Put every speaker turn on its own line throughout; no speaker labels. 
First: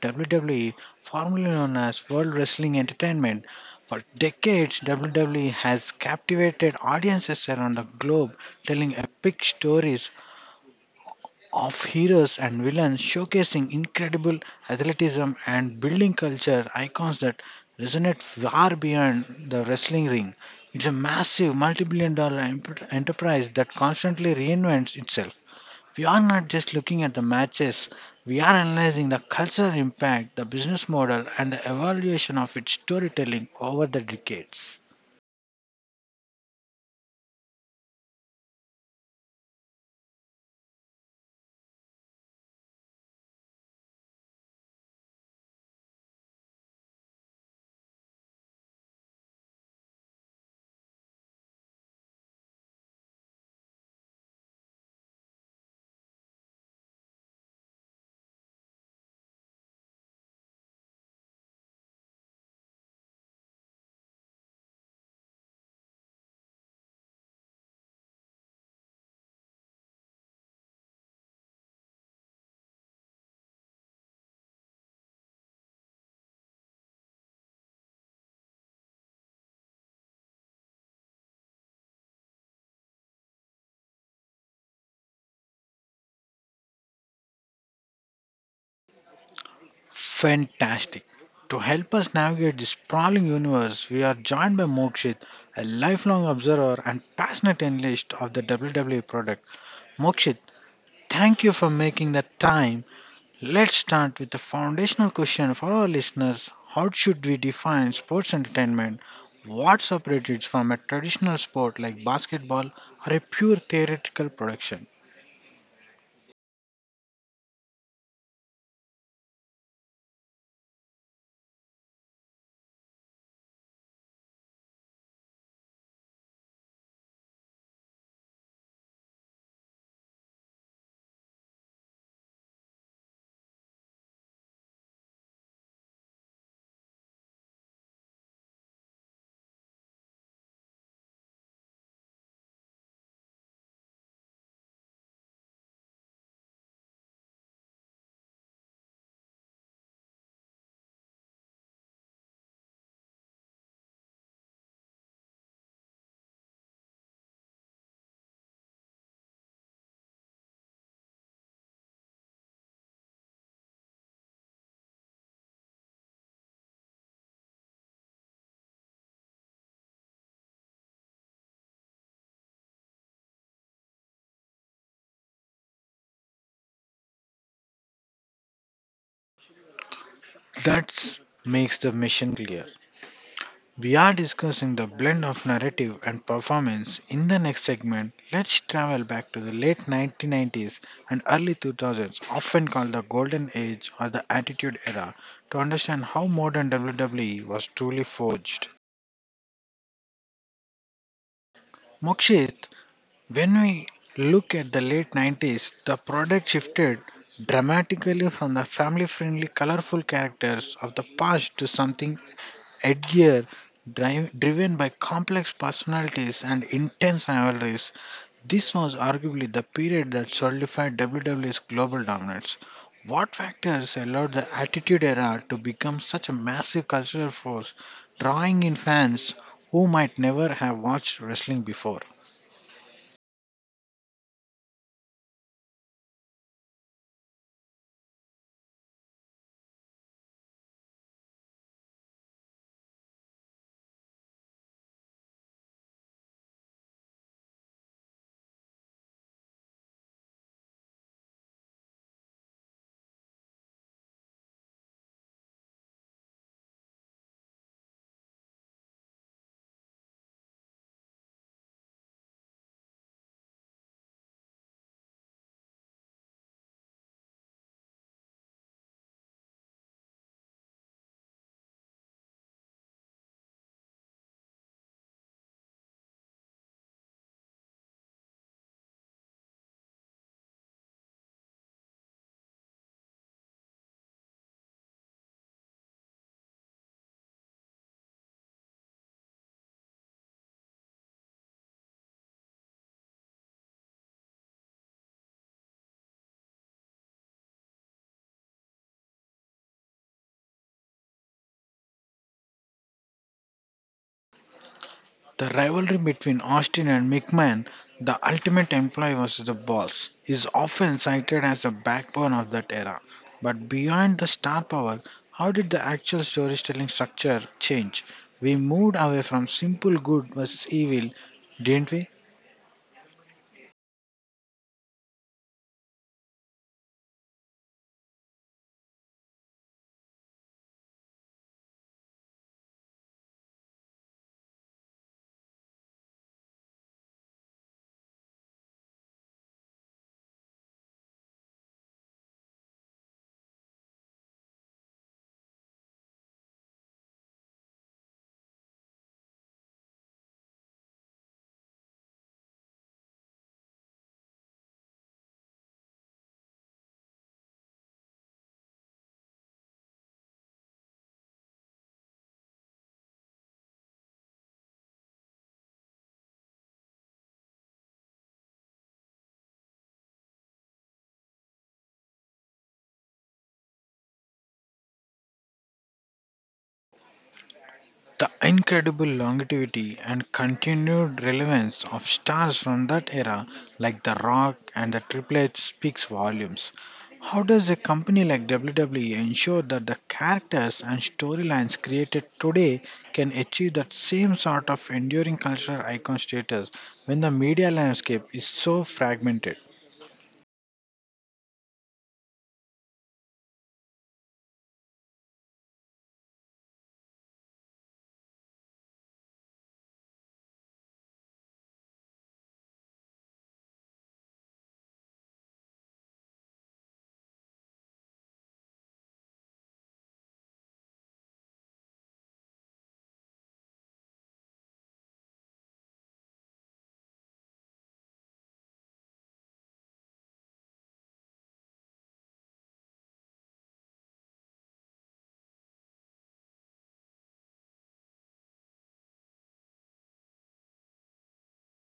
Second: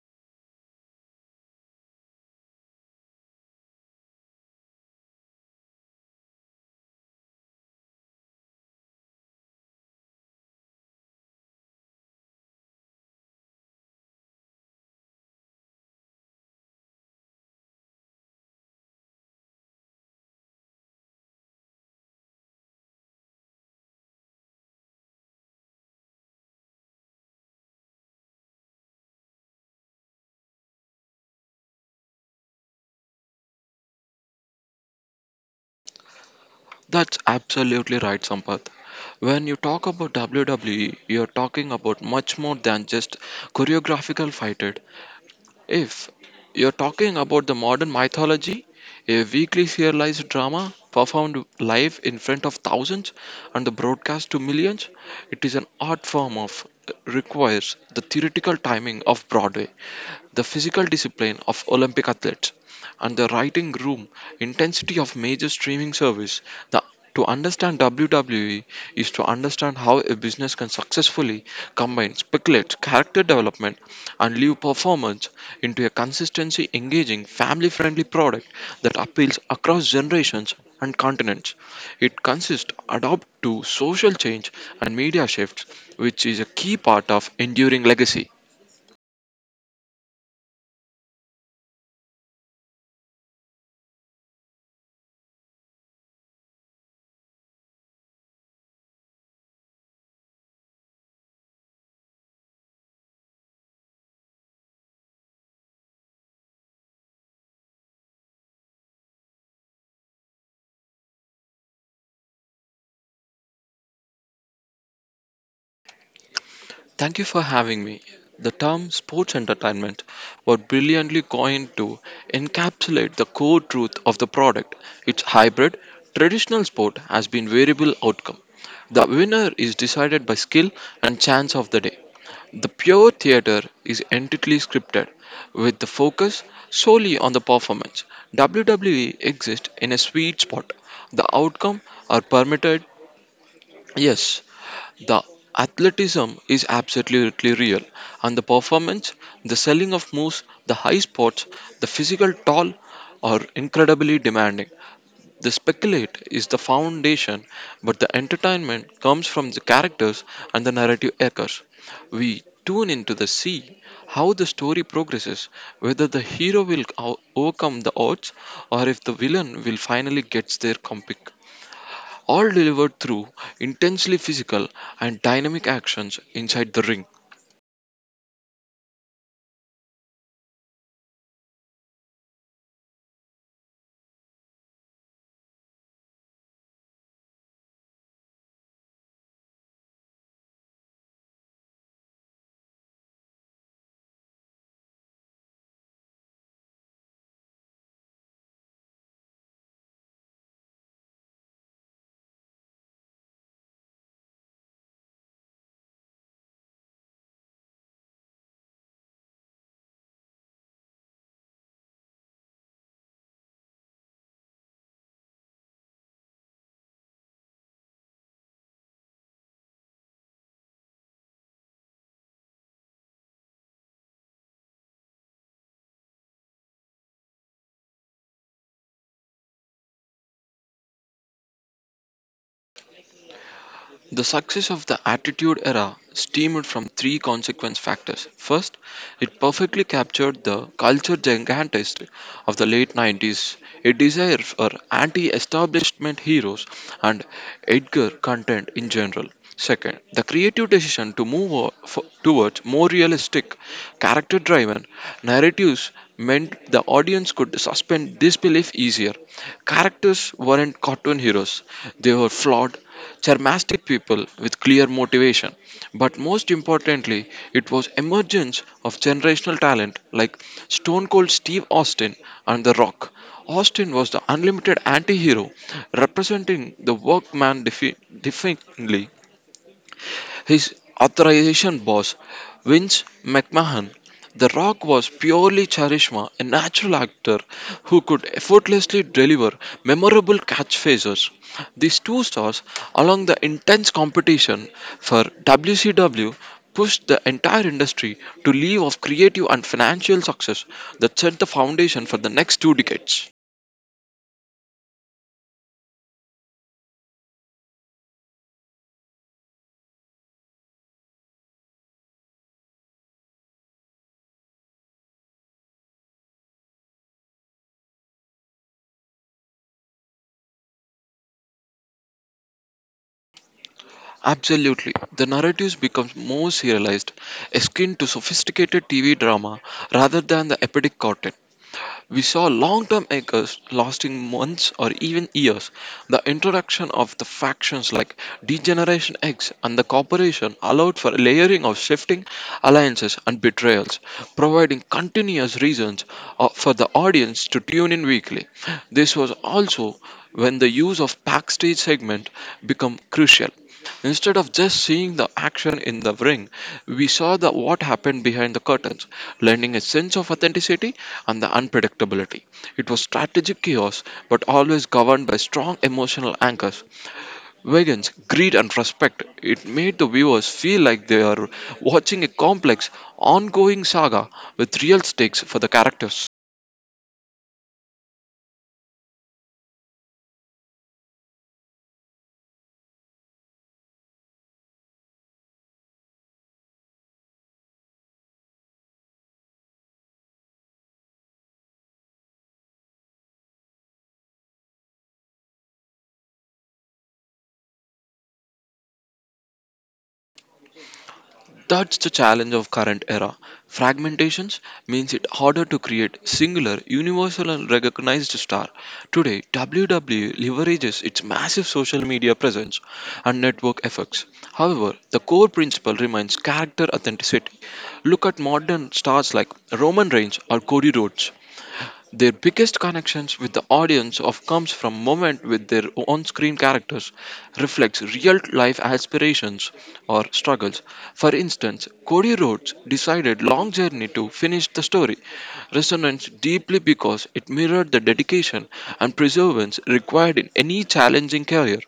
WWE, formerly known as World Wrestling Entertainment. For decades, WWE has captivated audiences around the globe, telling epic stories of heroes and villains showcasing incredible athleticism and building culture icons that resonate far beyond the wrestling ring. It's a massive multi billion dollar enterprise that constantly reinvents itself. We are not just looking at the matches, we are analyzing the cultural impact, the business model, and the evaluation of its storytelling over the decades.
That's absolutely right, Sampath. When you talk about WWE, you're talking about much more than just choreographical fighting. If you're talking about the modern mythology, a weekly serialized drama performed live in front of thousands and broadcast to millions, it is an art form of requires the theoretical timing of Broadway, the physical discipline of Olympic athletes, and the writing room intensity of major streaming service. The, to understand WWE is to understand how a business can successfully combine speculate, character development, and live performance into a consistency engaging family friendly product that appeals across generations and continents. It consists adapt to social change and media shifts, which is a key part of enduring legacy.
Fantastic. To help us navigate this sprawling universe, we are joined by Mokshit, a lifelong observer and passionate analyst of the WWE product. Mokshit, thank you for making the time. Let's start with a foundational question for our listeners. How should we define sports entertainment? What separates it from a traditional sport like basketball or a pure theoretical production?
Thank you for having me. The term sports entertainment was brilliantly coined to encapsulate the core truth of the product. Its hybrid, traditional sport has been variable outcome. The winner is decided by skill and chance of the day. The pure theatre is entirely scripted, with the focus solely on the performance. WWE exists in a sweet spot. The outcome are permitted, yes, the athleticism is absolutely real, and the performance, the selling of moves, the high spots, the physical toll are incredibly demanding. The speculate is the foundation, but the entertainment comes from the characters and the narrative echoes. We tune into the see how the story progresses, whether the hero will overcome the odds or if the villain will finally get their comeuppance all delivered through intensely physical and dynamic actions inside the ring.
That makes the mission clear. We are discussing the blend of narrative and performance. In the next segment, let's travel back to the late 1990s and early 2000s, often called the Golden Age or the Attitude Era, to understand how modern WWE was truly forged. Mokshit, when we look at the late 90s, the product shifted dramatically from the family friendly, colorful characters of the past to something Edgear, driven by complex personalities and intense rivalries. This was arguably the period that solidified WWE's global dominance. What factors allowed the Attitude Era to become such a massive cultural force, drawing in fans who might never have watched wrestling before?
The success of the Attitude era stemmed from three consequence factors. First, it perfectly captured the culture gigantist of the late 90s, a desire for anti establishment heroes and Edgar content in general. Second, the creative decision to move towards more realistic, character driven narratives meant the audience could suspend disbelief easier. Characters weren't cartoon heroes, they were flawed charismatic people with clear motivation. But most importantly, it was emergence of generational talent like Stone Cold Steve Austin and The Rock. Austin was the unlimited anti-hero, representing the workman defiantly his authorization boss, Vince McMahon, The Rock was purely charisma, a natural actor who could effortlessly deliver memorable catchphrases. These two stars, along the intense competition for WCW, pushed the entire industry to leave of creative and financial success that set the foundation for the next two decades.
The rivalry between Austin and McMahon, the ultimate employee versus the boss, is often cited as the backbone of that era. But beyond the star power, how did the actual storytelling structure change? We moved away from simple good versus evil, didn't we?
Absolutely. The narratives becomes more serialized, akin to sophisticated TV drama rather than the epic content. We saw long-term anchors lasting months or even years. The introduction of the factions like Degeneration X and the Corporation allowed for layering of shifting alliances and betrayals, providing continuous reasons for the audience to tune in weekly. This was also when the use of backstage segment become crucial. Instead of just seeing the action in the ring, what happened behind the curtains, lending a sense of authenticity and the unpredictability. It was strategic chaos, but always governed by strong emotional anchors, variance, greed, and respect. It made the viewers feel like they are watching a complex, ongoing saga with real stakes for the characters.
The incredible longevity and continued relevance of stars from that era, like The Rock and The Triplets, speaks volumes. How does a company like WWE ensure that the characters and storylines created today can achieve that same sort of enduring cultural icon status when the media landscape is so fragmented?
That's the challenge of current era. Fragmentations means it harder to create singular, universal and recognized star. Today, WWE leverages its massive social media presence and network effects. However, the core principle remains character authenticity. Look at modern stars like Roman Reigns or Cody Rhodes. Their biggest connections with the audience of comes from moment with their on-screen characters reflects real-life aspirations or struggles. For instance, Cody Rhodes decided long journey to finish the story resonates deeply because it mirrored the dedication and perseverance required in any challenging career.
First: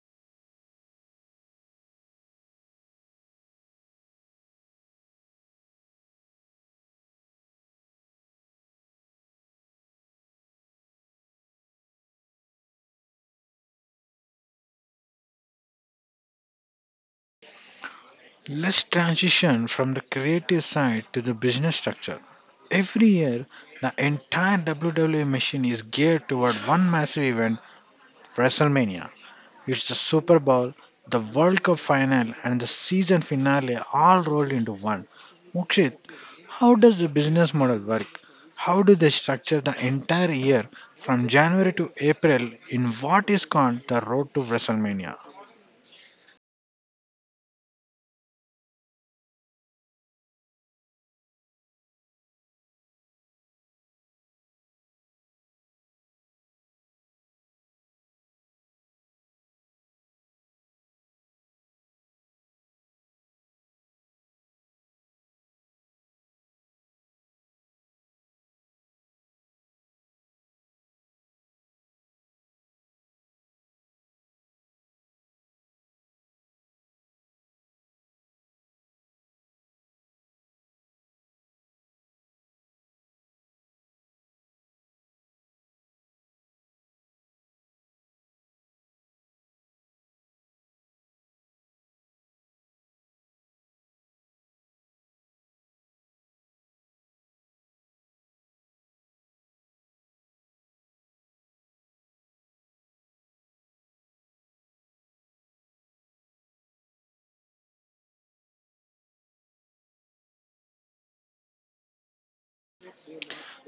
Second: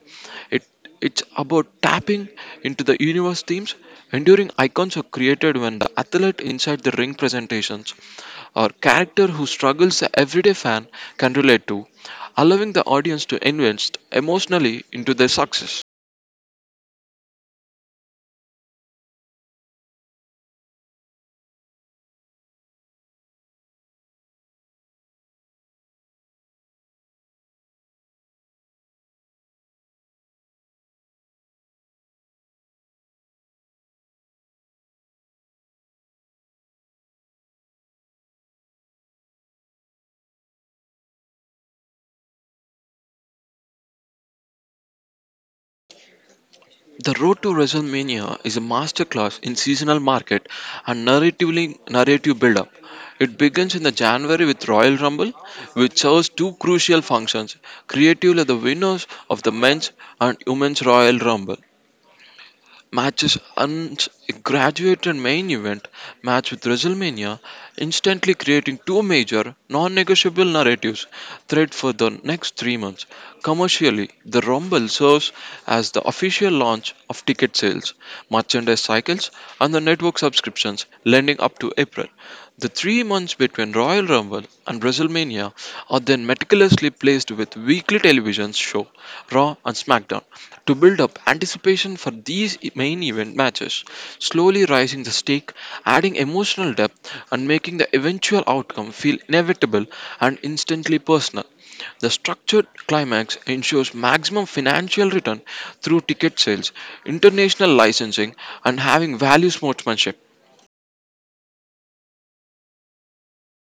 It, it's about tapping into the universe themes. Enduring icons are created when the athlete inside the ring presentations or character who struggles the everyday fan can relate to, allowing the audience to invest emotionally into their success.
Let's transition from the creative side to the business structure. Every year, the entire WWE machine is geared toward one massive event, WrestleMania. It's the Super Bowl, the World Cup final, and the season finale all rolled into one. Mokshit, how does the business model work? How do they structure the entire year from January to April in what is called the road to WrestleMania?
The Road to WrestleMania is a masterclass in seasonal market and narrative build-up. It begins in the January with Royal Rumble, which serves two crucial functions: creatively the winners of the men's and women's Royal Rumble. Matches are a graduated main event match with WrestleMania, instantly creating two major, non-negotiable narratives thread for the next 3 months. Commercially, the Rumble serves as the official launch of ticket sales, merchandise cycles, and the network subscriptions, lending up to April. The 3 months between Royal Rumble and WrestleMania are then metically meticulously placed with weekly television show Raw and SmackDown to build up anticipation for these main event matches, slowly rising the stake, adding emotional depth, and making the eventual outcome feel inevitable and instantly personal. The structured climax ensures maximum financial return through ticket sales, international licensing, and having value sportsmanship.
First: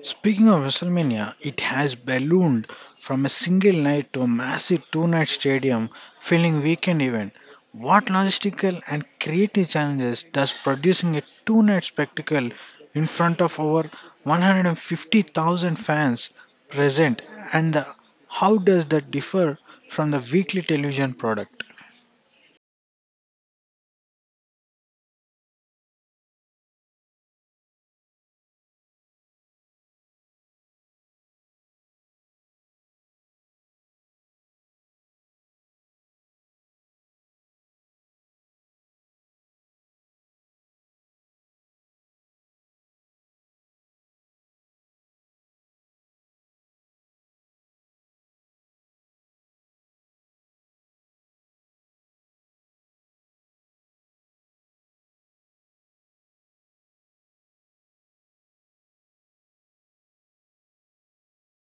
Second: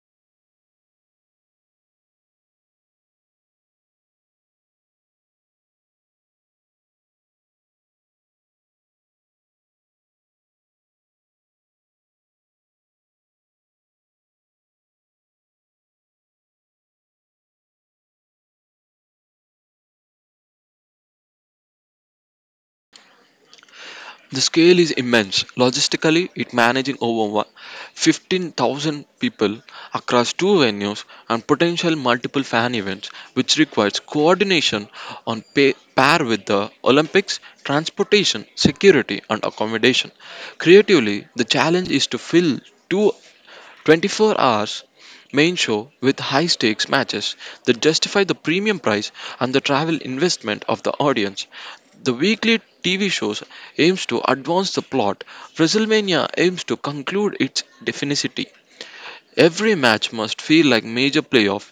Speaking of WrestleMania, it has ballooned from a single night to a massive two night stadium filling weekend event. What logistical and creative challenges does producing a two night spectacle in front of over 150,000 fans present, and how does that differ from the weekly television product?
The scale is immense. Logistically, it managing over 15,000 people across two venues and potential multiple fan events, which requires coordination on pay, par with the Olympics, transportation, security, and accommodation. Creatively, the challenge is to fill two 24 hours main show with high stakes matches that justify the premium price and the travel investment of the audience the weekly TV shows aims to advance the plot. WrestleMania aims to conclude its definity. Every match must feel like major playoff.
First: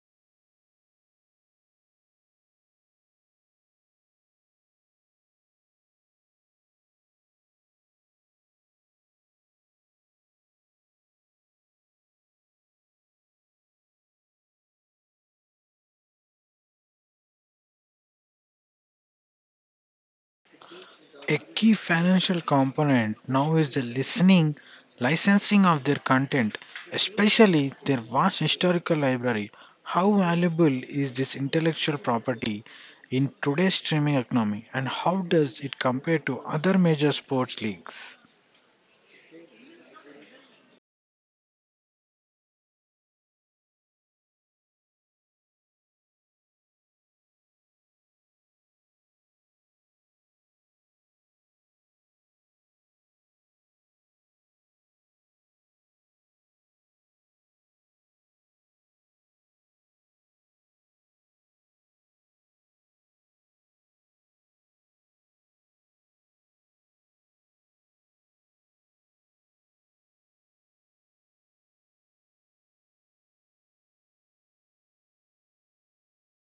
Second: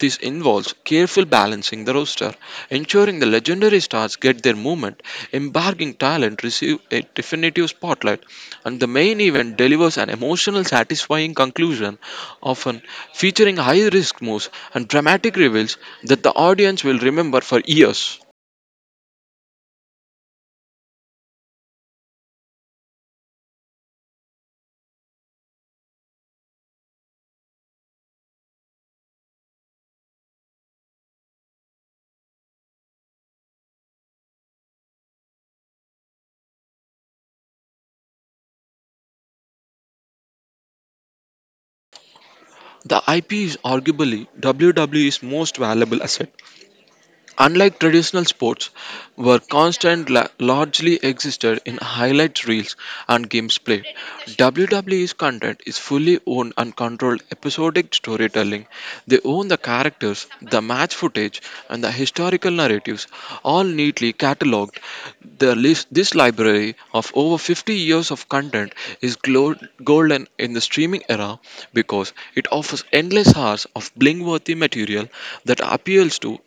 This involves careful balancing the roster, ensuring the legendary stars get their moment, embarking talent receive a definitive spotlight, and the main event delivers an emotional, satisfying conclusion, often featuring high-risk moves and dramatic reveals that the audience will remember for years.
A key financial component now is the listening, licensing of their content, especially their vast historical library. How valuable is this intellectual property in today's streaming economy, and how does it compare to other major sports leagues?
The IP is arguably WWE's most valuable asset. Unlike traditional sports, where constant largely existed in highlight reels and games played, WWE's content is fully owned and controlled episodic storytelling. They own the characters, the match footage, and the historical narratives, all neatly cataloged. This library of over 50 years of content is golden in the streaming era because it offers endless hours of bling worthy material that appeals to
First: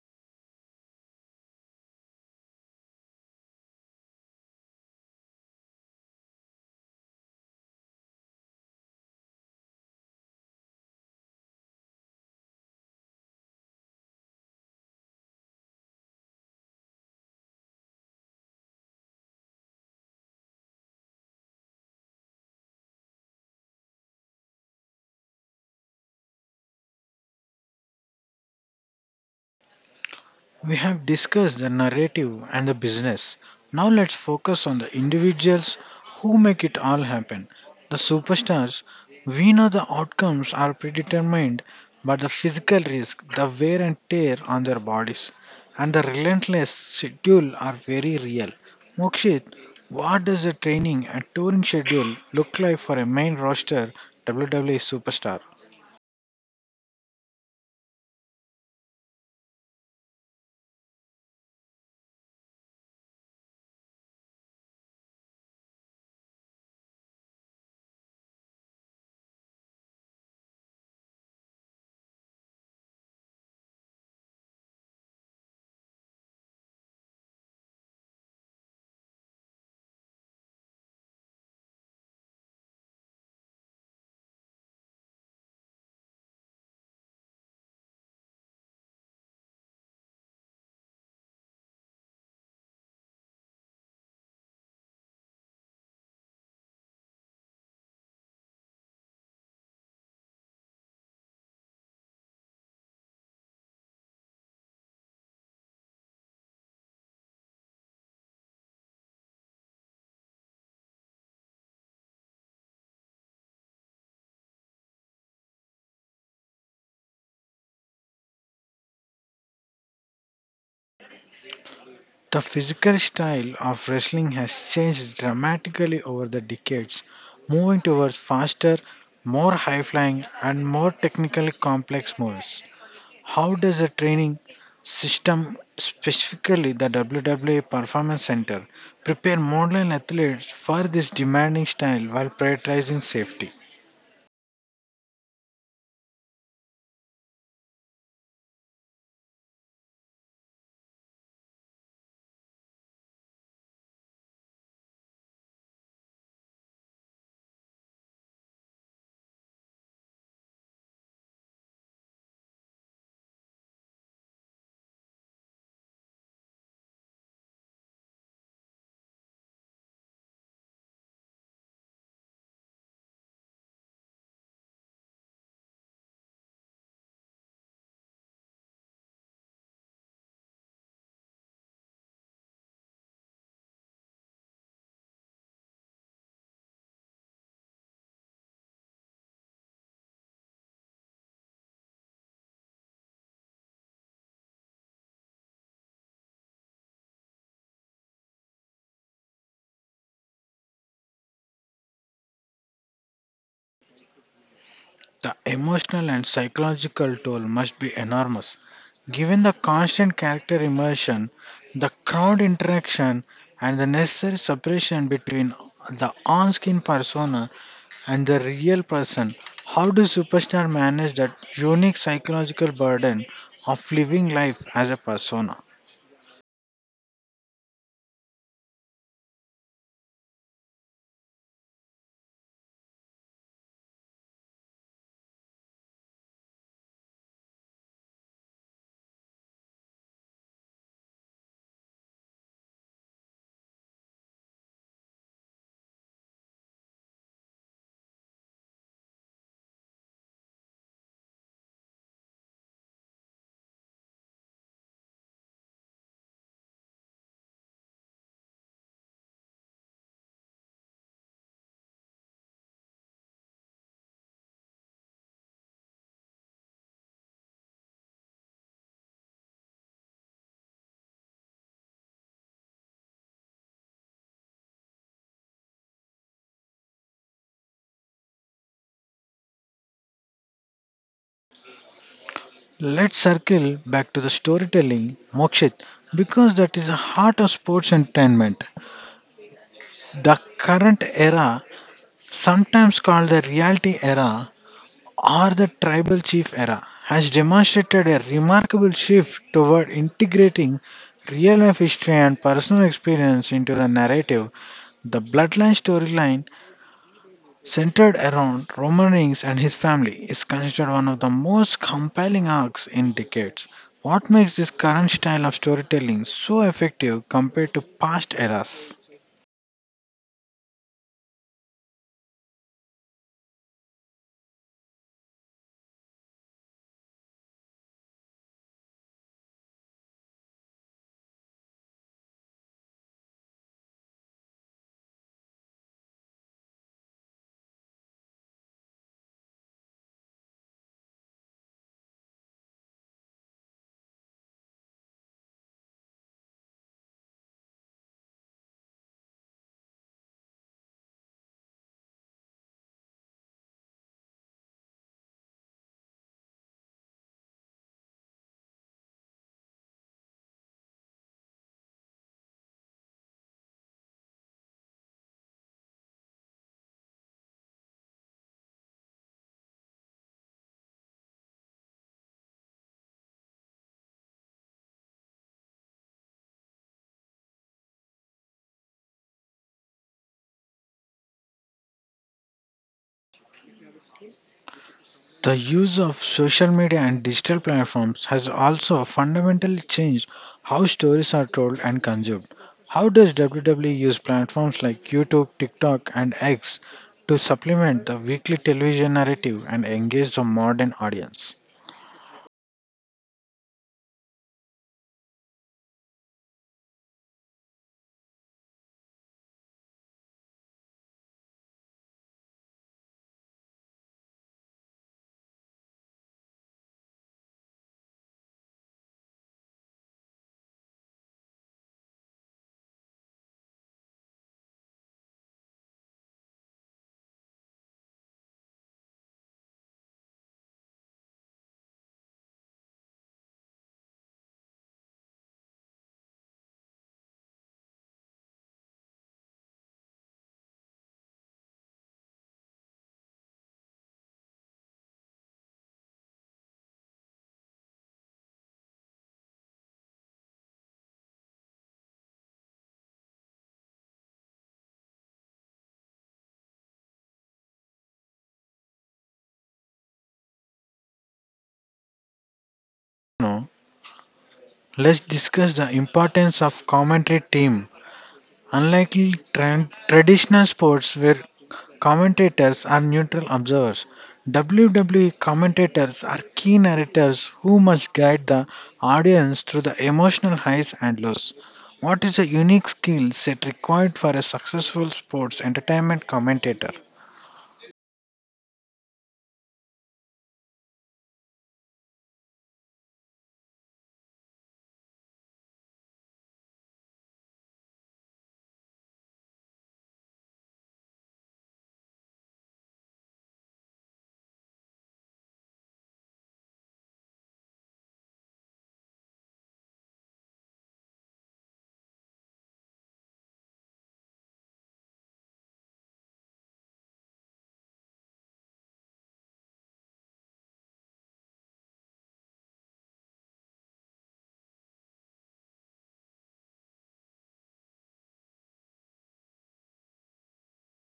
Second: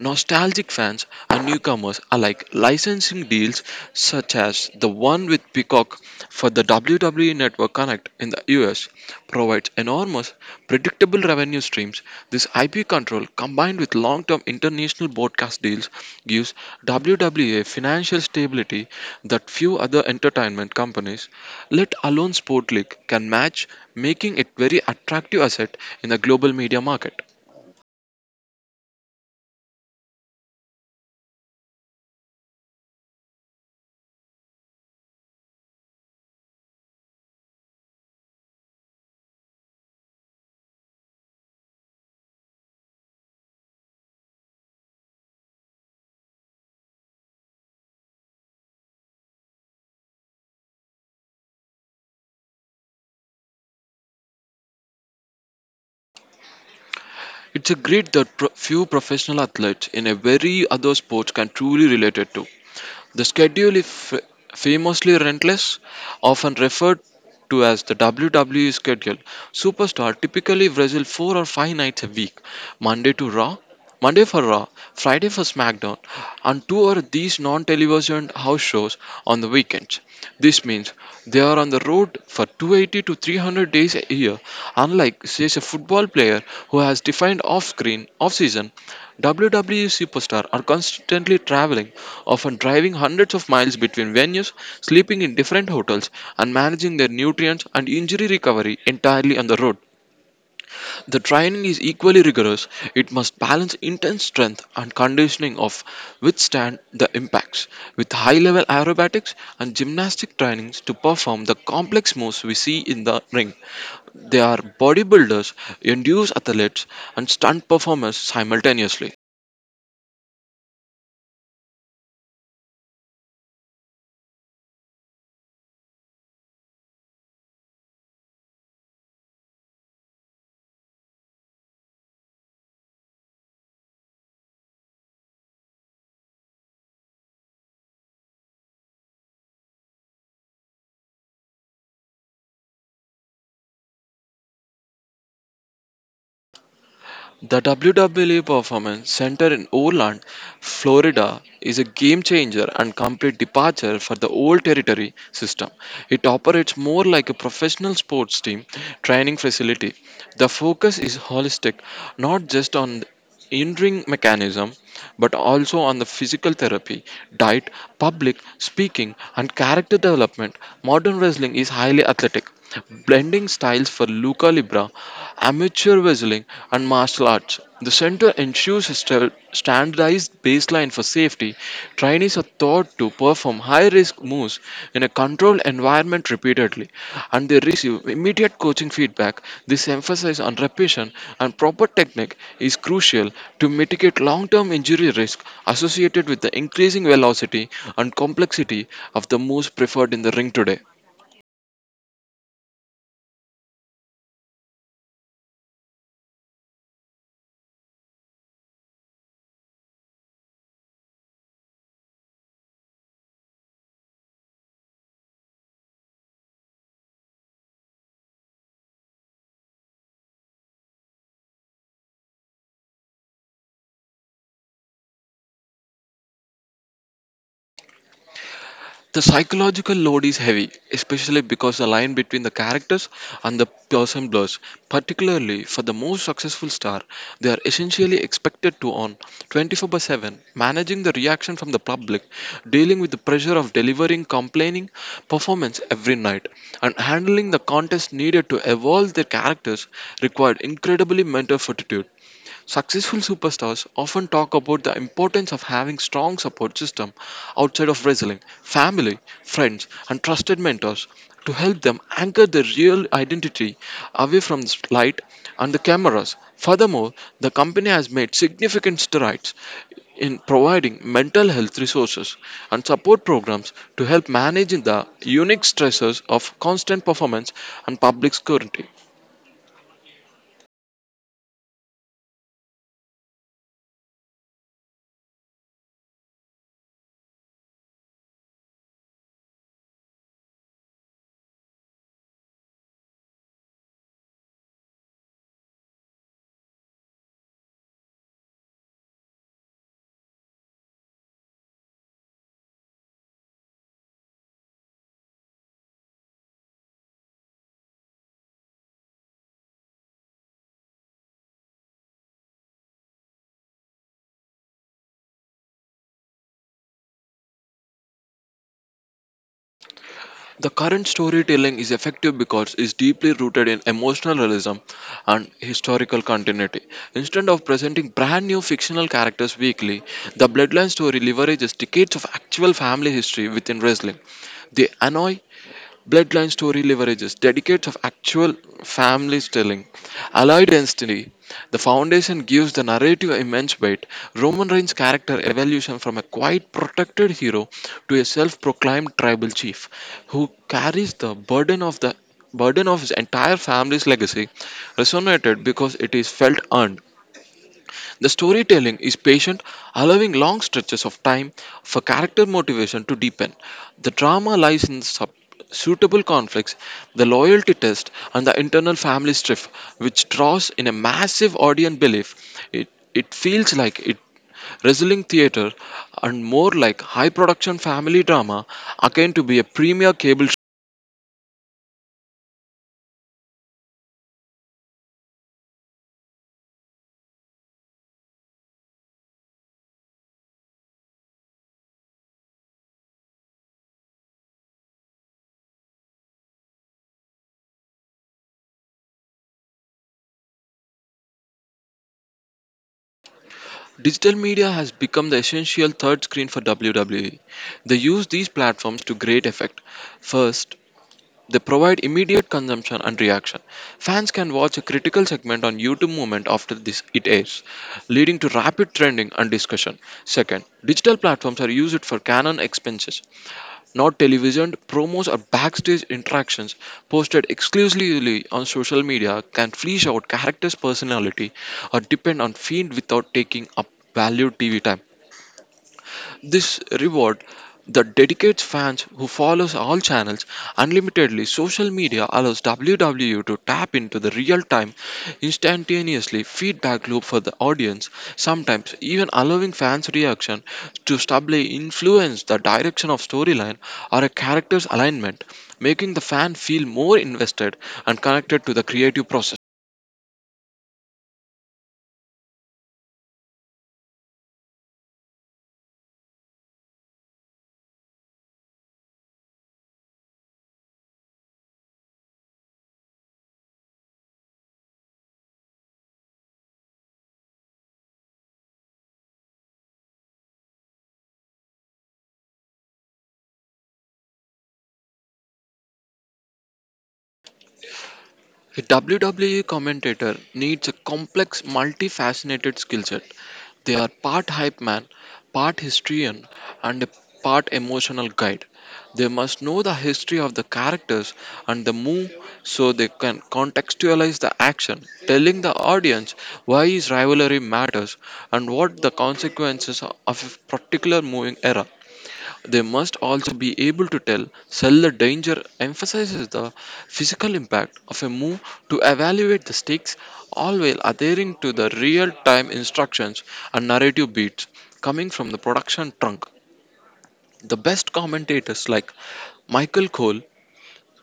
Nostalgic fans and newcomers alike licensing deals such as the one with Peacock for the WWE Network Connect in the US provides enormous predictable revenue streams. This IP control combined with long-term international broadcast deals gives WWE financial stability that few other entertainment companies, let alone sport league, can match, making it very attractive asset in the global media market.
We have discussed the narrative and the business. Now let's focus on the individuals who make it all happen. The superstars, we know the outcomes are predetermined, but the physical risk, the wear and tear on their bodies, and the relentless schedule are very real. Mokshit, what does the training and touring schedule look like for a main roster WWE superstar?
It's a grit that few professional athletes in a very other sport can truly relate it to. The schedule is famously relentless, often referred to as the WWE schedule. Superstar typically wrestle four or five nights a week, Monday to Raw, Monday for Raw, Friday for SmackDown, and two are these non television house shows on the weekends. This means they are on the road for 280 to 300 days a year. Unlike, say, a football player who has defined off screen, off season, WWE superstars are constantly traveling, often driving hundreds of miles between venues, sleeping in different hotels, and managing their nutrients and injury recovery entirely on the road. The training is equally rigorous. It must balance intense strength and conditioning of withstand the impacts with high level aerobatics and gymnastic trainings to perform the complex moves we see in the ring. They are bodybuilders, endurance athletes, and stunt performers simultaneously.
The physical style of wrestling has changed dramatically over the decades, moving towards faster, more high flying, and more technically complex moves. How does the training system, specifically the WWE Performance Center, prepare modern athletes for this demanding style while prioritizing safety?
The WWE Performance Center in Orland, Florida is a game changer and complete departure for the old territory system. It operates more like a professional sports team training facility. The focus is holistic, not just on hindering mechanism, but also on the physical therapy, diet, public speaking, and character development. Modern wrestling is highly athletic, blending styles for Luca Libra, amateur wrestling, and martial arts. The center ensures a standardized baseline for safety, trainees are taught to perform high risk moves in a controlled environment repeatedly and they receive immediate coaching feedback. This emphasis on repetition and proper technique is crucial to mitigate long term injury risk associated with the increasing velocity and complexity of the moves preferred in the ring today.
The emotional and psychological toll must be enormous. Given the constant character immersion, the crowd interaction, and the necessary separation between the on screen persona and the real person, how do superstars manage that unique psychological burden of living life as a persona?
The psychological load is heavy, especially because the line between the characters and the person blurs. Particularly for the most successful star, they are essentially expected to on 24 by 7, managing the reaction from the public, dealing with the pressure of delivering complaining performance every night, and handling the contest needed to evolve their characters required incredibly mental fortitude. Successful superstars often talk about the importance of having strong support system outside of wrestling, family, friends, and trusted mentors to help them anchor their real identity away from the light and the cameras. Furthermore, the company has made significant strides in providing mental health resources and support programs to help manage the unique stresses of constant performance and public scrutiny.
Let's circle back to the storytelling, Mokshit, because that is the heart of sports entertainment. The current era sometimes called the reality era or the tribal chief era, has demonstrated a remarkable shift toward integrating real life history and personal experience into the narrative. The bloodline storyline, centered around Roman Reigns and his family, is considered one of the most compelling arcs in decades. What makes this current style of storytelling so effective compared to past eras?
The current storytelling is effective because it's deeply rooted in emotional realism and historical continuity. Instead of presenting brand new fictional characters weekly, the Bloodline story leverages decades of actual family history within wrestling. They annoy Bloodline story leverages decades of actual family telling. Allied instantly, the foundation gives the narrative immense weight. Roman Reigns' character evolution from a quiet, protected hero to a self-proclaimed tribal chief, who carries the burden of his entire family's legacy, resonated because it is felt earned. The storytelling is patient, allowing long stretches of time for character motivation to deepen. The drama lies in suitable conflicts, the loyalty test, and the internal family strife, which draws in a massive audience belief. It, it feels like it wrestling theater and more like high production family drama again to be a premier cable show.
The use of social media and digital platforms has also fundamentally changed how stories are told and consumed. How does WWE use platforms like YouTube, TikTok, and X to supplement the weekly television narrative and engage the modern audience?
Digital media has become the essential third screen for WWE. They use these platforms to great effect. First, they provide immediate consumption and reaction. Fans can watch a critical segment on YouTube moment after this it airs, leading to rapid trending and discussion. Second, digital platforms are used for canon expenses, not television promos or backstage interactions posted exclusively on social media can flesh out characters' personality or depend on feed without taking up valued TV time. This reward that dedicates fans who follows all channels unlimitedly. Social media allows WWE to tap into the real-time, instantaneously feedback loop for the audience, sometimes even allowing fans' reaction to subtly influence the direction of storyline or a character's alignment, making the fan feel more invested and connected to the creative process.
Now, let's discuss the importance of commentary team. Unlike traditional sports where commentators are neutral observers, WWE commentators are key narrators who must guide the audience through the emotional highs and lows. What is the unique skill set required for a successful sports entertainment commentator?
A WWE commentator needs a complex, multifaceted skill set. They are part hype man, part historian, and a part emotional guide. They must know the history of the characters and the move so they can contextualize the action, telling the audience why his rivalry matters and what the consequences of a particular moving era. They must also be able to sell the danger, emphasizes the physical impact of a move to evaluate the stakes, all while adhering to the real time instructions and narrative beats coming from the production trunk. The best commentators like Michael Cole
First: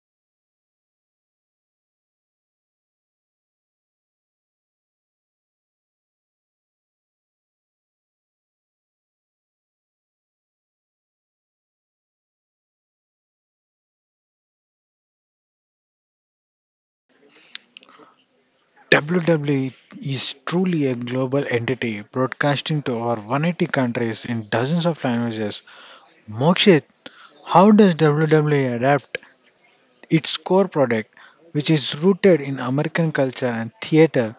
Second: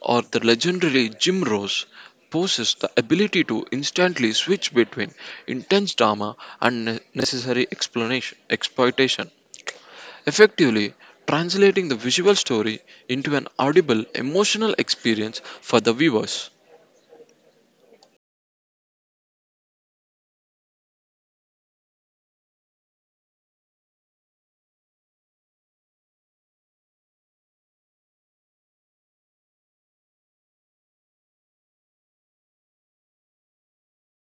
or the legendary Jim Rose possess the ability to instantly switch between intense drama and exploitation effectively translating the visual story into an audible emotional experience for the viewers.
WWE is truly a global entity broadcasting to over 180 countries in dozens of languages. Mokshit, how does WWE adapt its core product, which is rooted in American culture and theater,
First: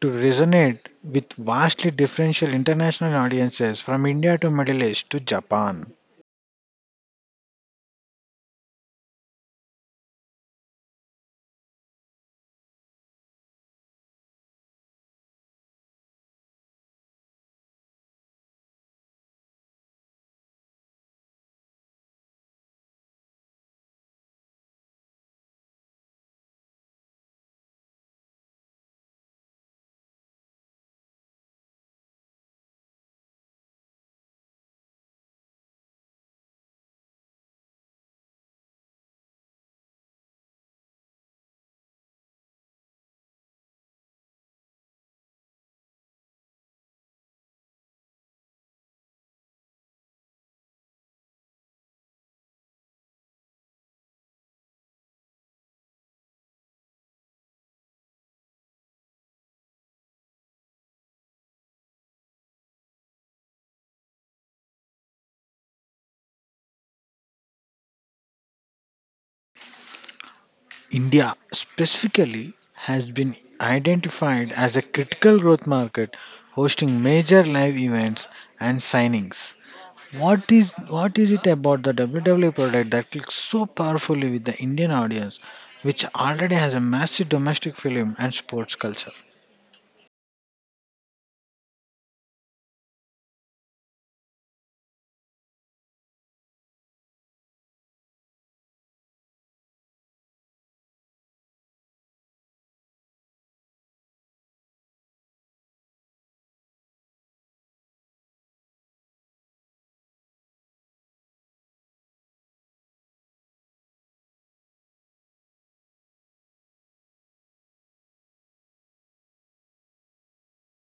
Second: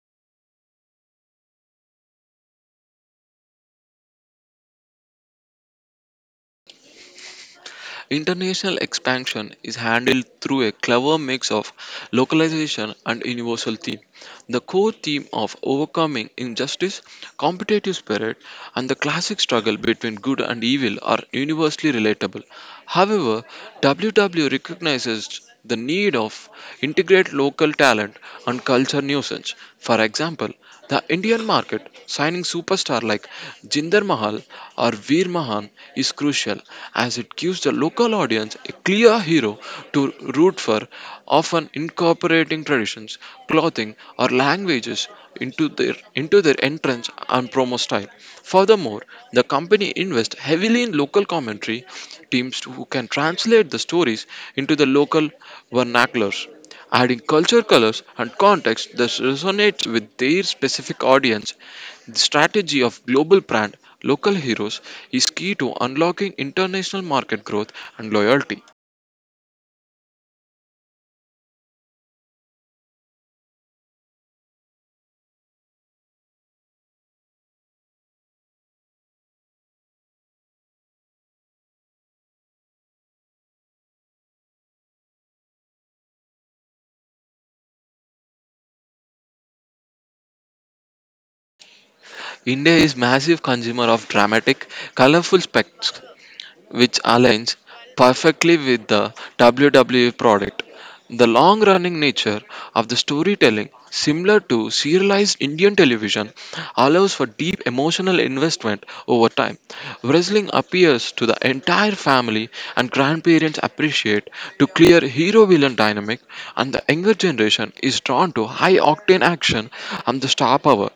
to resonate with vastly differential international audiences from India to Middle East to Japan?
International expansion is handled through a clever mix of localization and universal theme. The core theme of overcoming injustice, competitive spirit, and the classic struggle between good and evil are universally relatable. However, WW recognizes the need of integrate local talent and culture nuisance. For example, the Indian market signing superstar like Jinder Mahal or Veer Mahan is crucial as it gives the local audience a clear hero to root for, often incorporating traditions, clothing or languages into their entrance and promo style. Furthermore, the company invests heavily in local commentary teams who can translate the stories into the local vernaculars adding culture, colors, and context that resonates with their specific audience. The strategy of global brand local heroes is key to unlocking international market growth and loyalty.
India specifically has been identified as a critical growth market hosting major live events and signings. What is it about the WWE product that clicks so powerfully with the Indian audience, which already has a massive domestic film and sports culture?
India is massive consumer of dramatic, colorful specs which aligns perfectly with the WWE product. The long running nature of the storytelling, similar to serialized Indian television, allows for deep emotional investment over time. Wrestling appeals to the entire family, and grandparents appreciate to clear hero villain dynamic, and the younger generation is drawn to high octane action and the star power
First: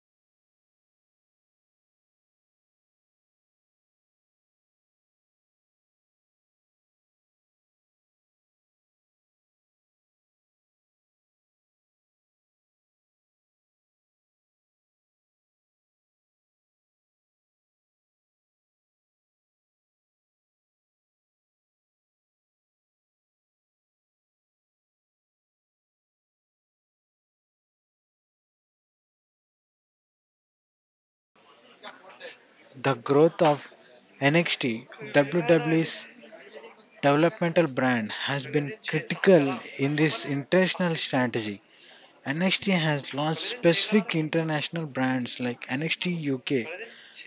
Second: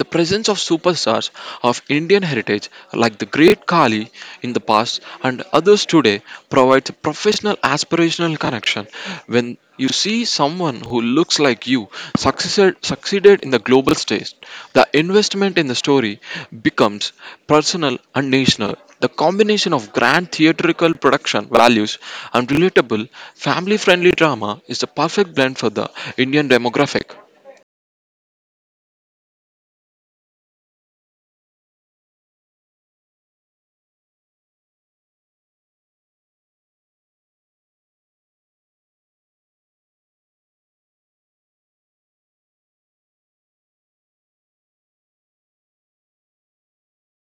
the presence of superstars of Indian heritage like the great Kali in the past and others today provides a professional aspirational connection. When you see someone who looks like you succeeded in the global stage, the investment in the story becomes personal and national. The combination of grand theatrical production values and relatable family friendly drama is the perfect blend for the Indian demographic.
The growth of NXT, WWE's developmental brand, has been critical in this international strategy. NXT has launched specific international brands like NXT UK,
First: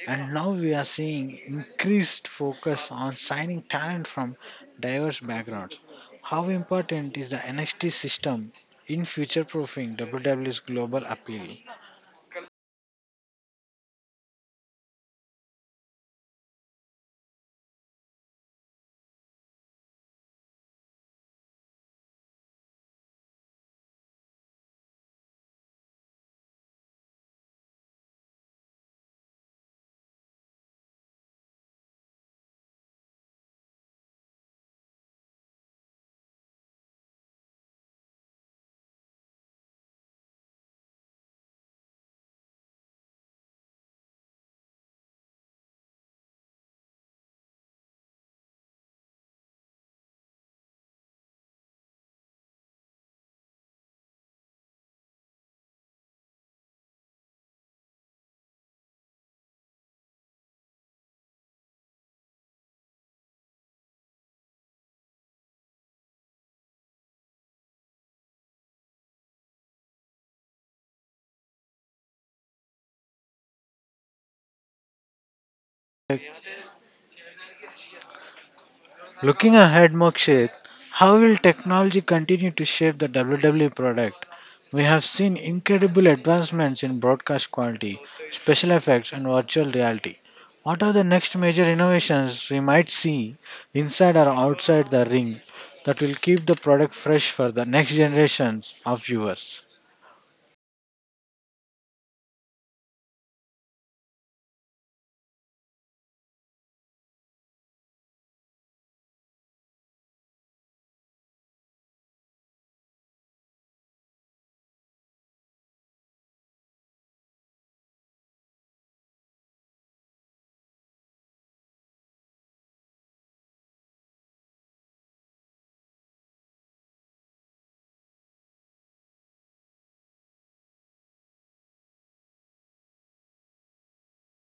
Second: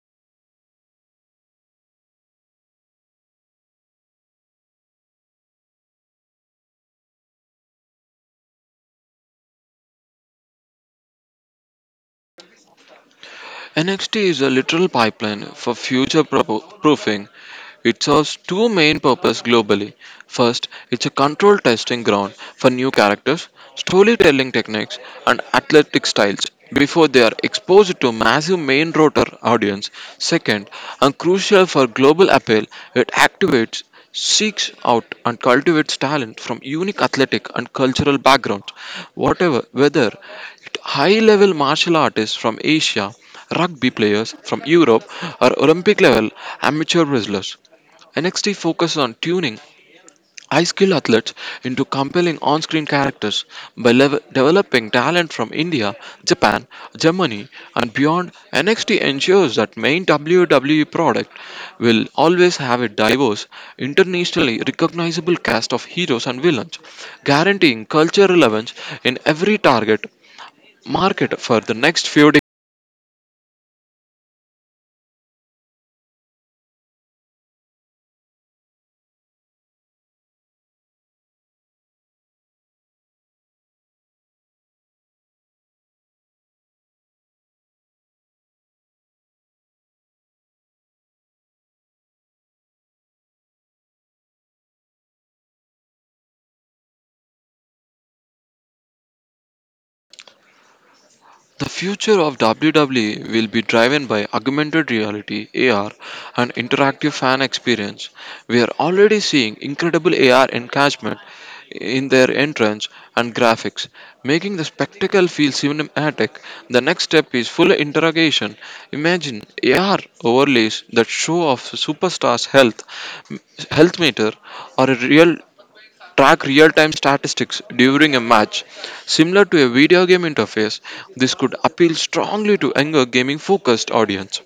and now we are seeing increased focus on signing talent from diverse backgrounds. How important is the NXT system in future proofing WWE's global appeal?
NXT is a literal pipeline for future proofing. It serves two main purposes globally. First, it's a controlled testing ground for new characters, storytelling techniques, and athletic styles before they are exposed to massive main rotor audience. Second, and crucial for global appeal, it activates seeks out and cultivates talent from unique athletic and cultural backgrounds whatever whether high level martial artists from asia Rugby players from Europe are Olympic level amateur wrestlers. NXT focuses on tuning high skill athletes into compelling on screen characters by developing talent from India, Japan, Germany, and beyond. NXT ensures that main WWE product will always have a diverse, internationally recognizable cast of heroes and villains, guaranteeing cultural relevance in every target market for the next few decades.
Looking ahead, Mokshit, how will technology continue to shape the WWE product? We have seen incredible advancements in broadcast quality, special effects, and virtual reality. What are the next major innovations we might see inside or outside the ring that will keep the product fresh for the next generations of viewers?
The future of WWE will be driven by augmented reality (AR) and interactive fan experience. We are already seeing incredible AR engagement in their entrance and graphics, making the spectacle feel cinematic. The next step is full interrogation. Imagine AR overlays that show off health meter, or a real track real-time statistics during a match. Similar to a video game interface, this could appeal strongly to younger gaming focused audience.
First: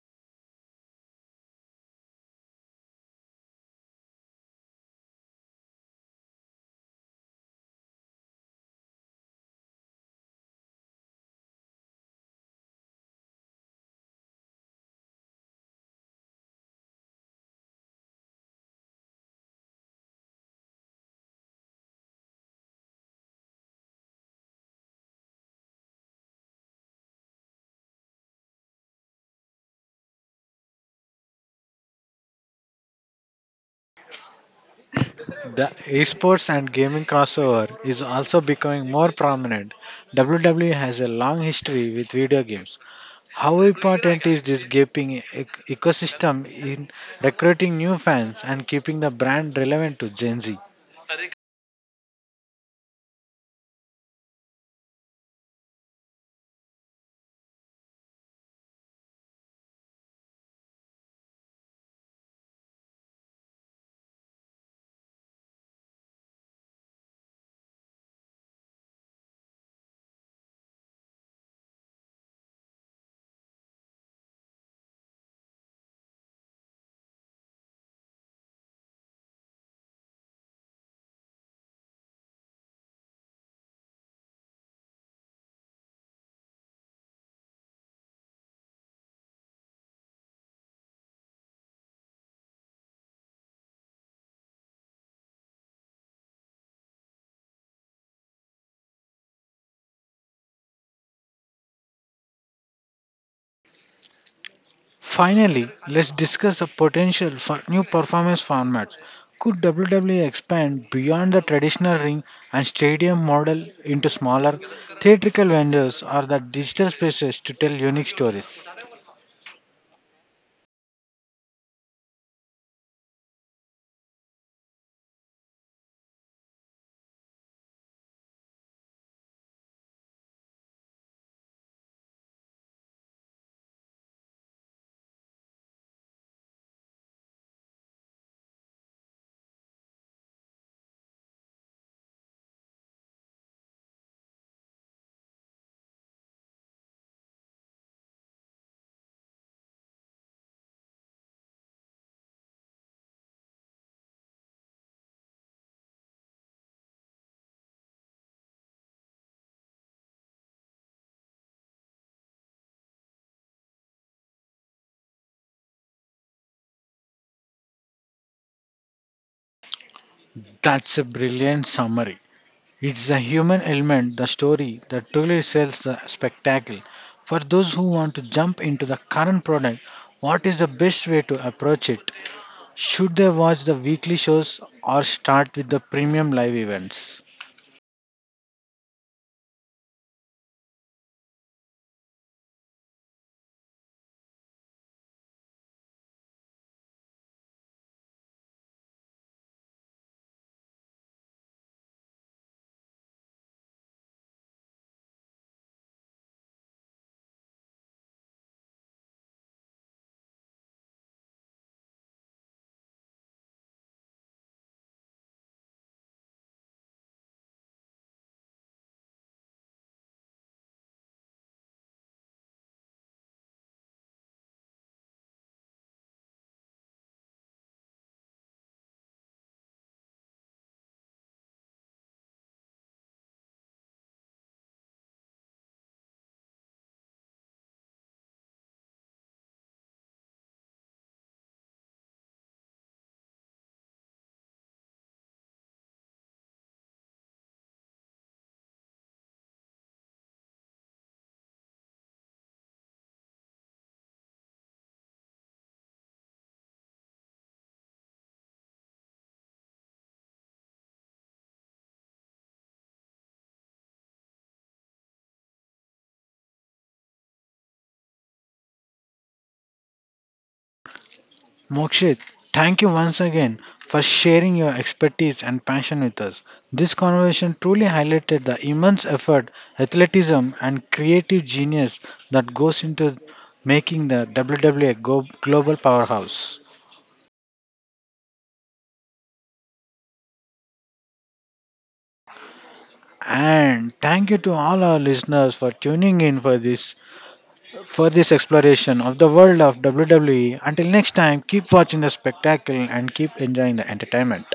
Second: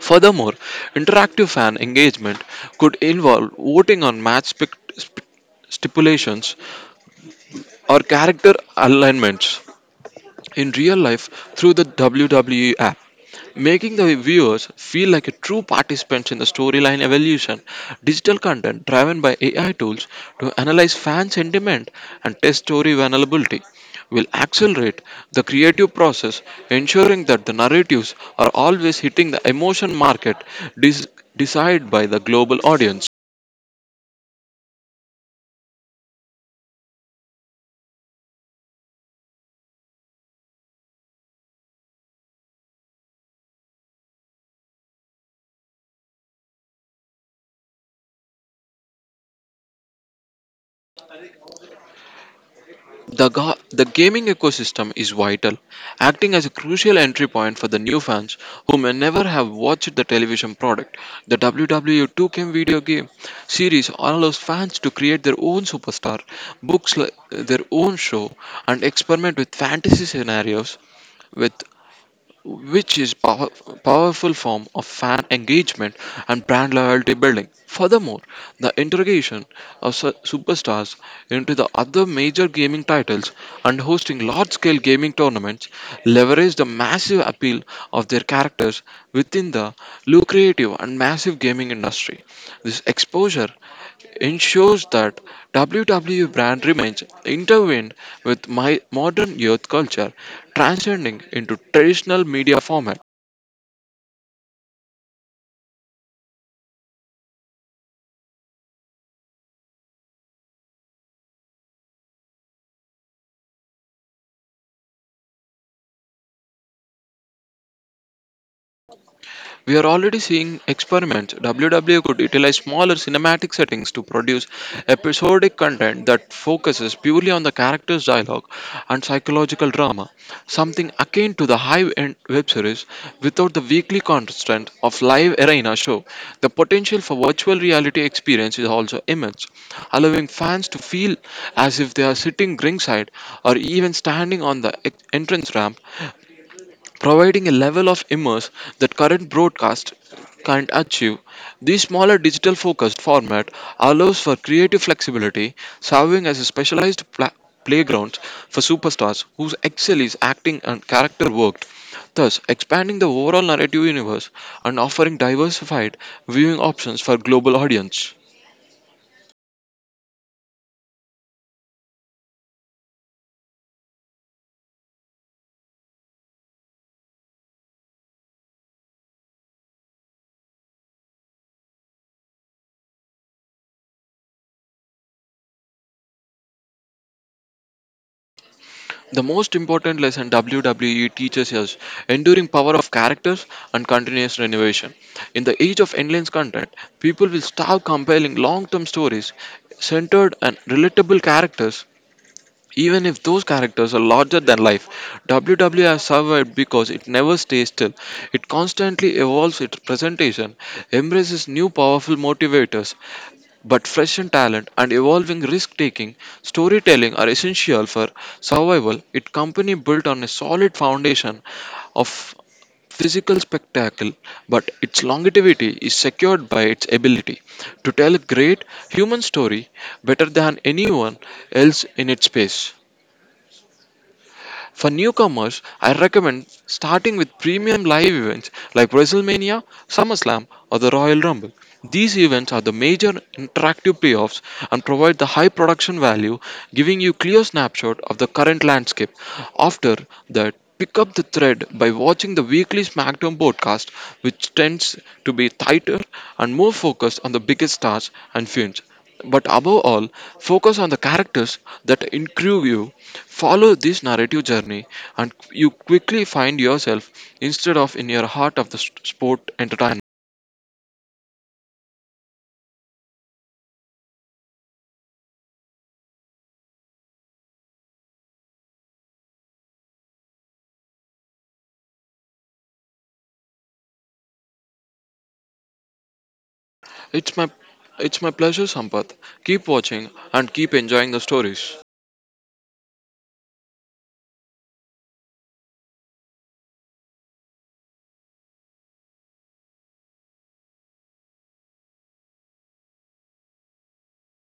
Furthermore, interactive fan engagement could involve voting on stipulations or character alignments in real life through the WWE app making the viewers feel like a true participants in the storyline evolution. Digital content driven by AI tools to analyze fan sentiment and test story vulnerability will accelerate the creative process, ensuring that the narratives are always hitting the emotion market des- decided by the global audience.
The esports and gaming crossover is also becoming more prominent. WWE has a long history with video games. How important is this gaping ecosystem in recruiting new fans and keeping the brand relevant to Gen Z?
The gaming ecosystem is vital, acting as a crucial entry point for the new fans who may never have watched the television product. The WWE 2K video game series allows fans to create their own superstar, their own show, and experiment with fantasy scenarios With which is power, powerful form of fan engagement and brand loyalty building. Furthermore, the integration of superstars into the other major gaming titles and hosting large-scale gaming tournaments leverage the massive appeal of their characters within the lucrative and massive gaming industry. This exposure ensures that WWE brand remains intertwined with my modern youth culture, transcending into traditional media formats.
Finally, let's discuss the potential for new performance formats. Could WWE expand beyond the traditional ring and stadium model into smaller theatrical venues or the digital spaces to tell unique stories?
We are already seeing experiments. WW could utilize smaller cinematic settings to produce episodic content that focuses purely on the character's dialogue and psychological drama, something akin to the high-end web series without the weekly constant of live arena show. The potential for virtual reality experience is also immense, allowing fans to feel as if they are sitting ringside or even standing on the entrance ramp providing a level of immerse that current broadcast can't achieve. This smaller digital focused format allows for creative flexibility, serving as a specialized playground for superstars whose excel is acting and character work, thus expanding the overall narrative universe and offering diversified viewing options for global audience.
That's a brilliant summary. It's the human element, the story, that truly sells the spectacle. For those who want to jump into the current product, what is the best way to approach it? Should they watch the weekly shows or start with the premium live events?
The most important lesson WWE teaches is enduring power of characters and continuous renovation. In the age of endless content, people will start compelling long-term stories centered on relatable characters even if those characters are larger than life, WWE has survived because it never stays still. It constantly evolves its presentation, embraces new powerful motivators, but fresh in talent and evolving risk taking, storytelling are essential for survival. Its company built on a solid foundation of physical spectacle, but its longevity is secured by its ability to tell a great human story better than anyone else in its space. For newcomers, I recommend starting with premium live events like WrestleMania, SummerSlam, or the Royal Rumble. These events are the major interactive payoffs and provide the high production value, giving you clear snapshot of the current landscape. After that, pick up the thread by watching the weekly SmackDown podcast, which tends to be tighter and more focused on the biggest stars and feuds. But above all, focus on the characters that intrigue you. Follow this narrative journey, and you quickly find yourself instead of in your heart of the sport entertainment.
Mokshit, thank you once again for sharing your expertise and passion with us. This conversation truly highlighted the immense effort, athleticism, and creative genius that goes into making the WWE a global powerhouse.
It's my it's my pleasure, Sampath. Keep watching and keep enjoying the stories.
And thank you to all our listeners for tuning in for this exploration of the world of WWE. Until next time, keep watching the spectacle and keep enjoying the entertainment.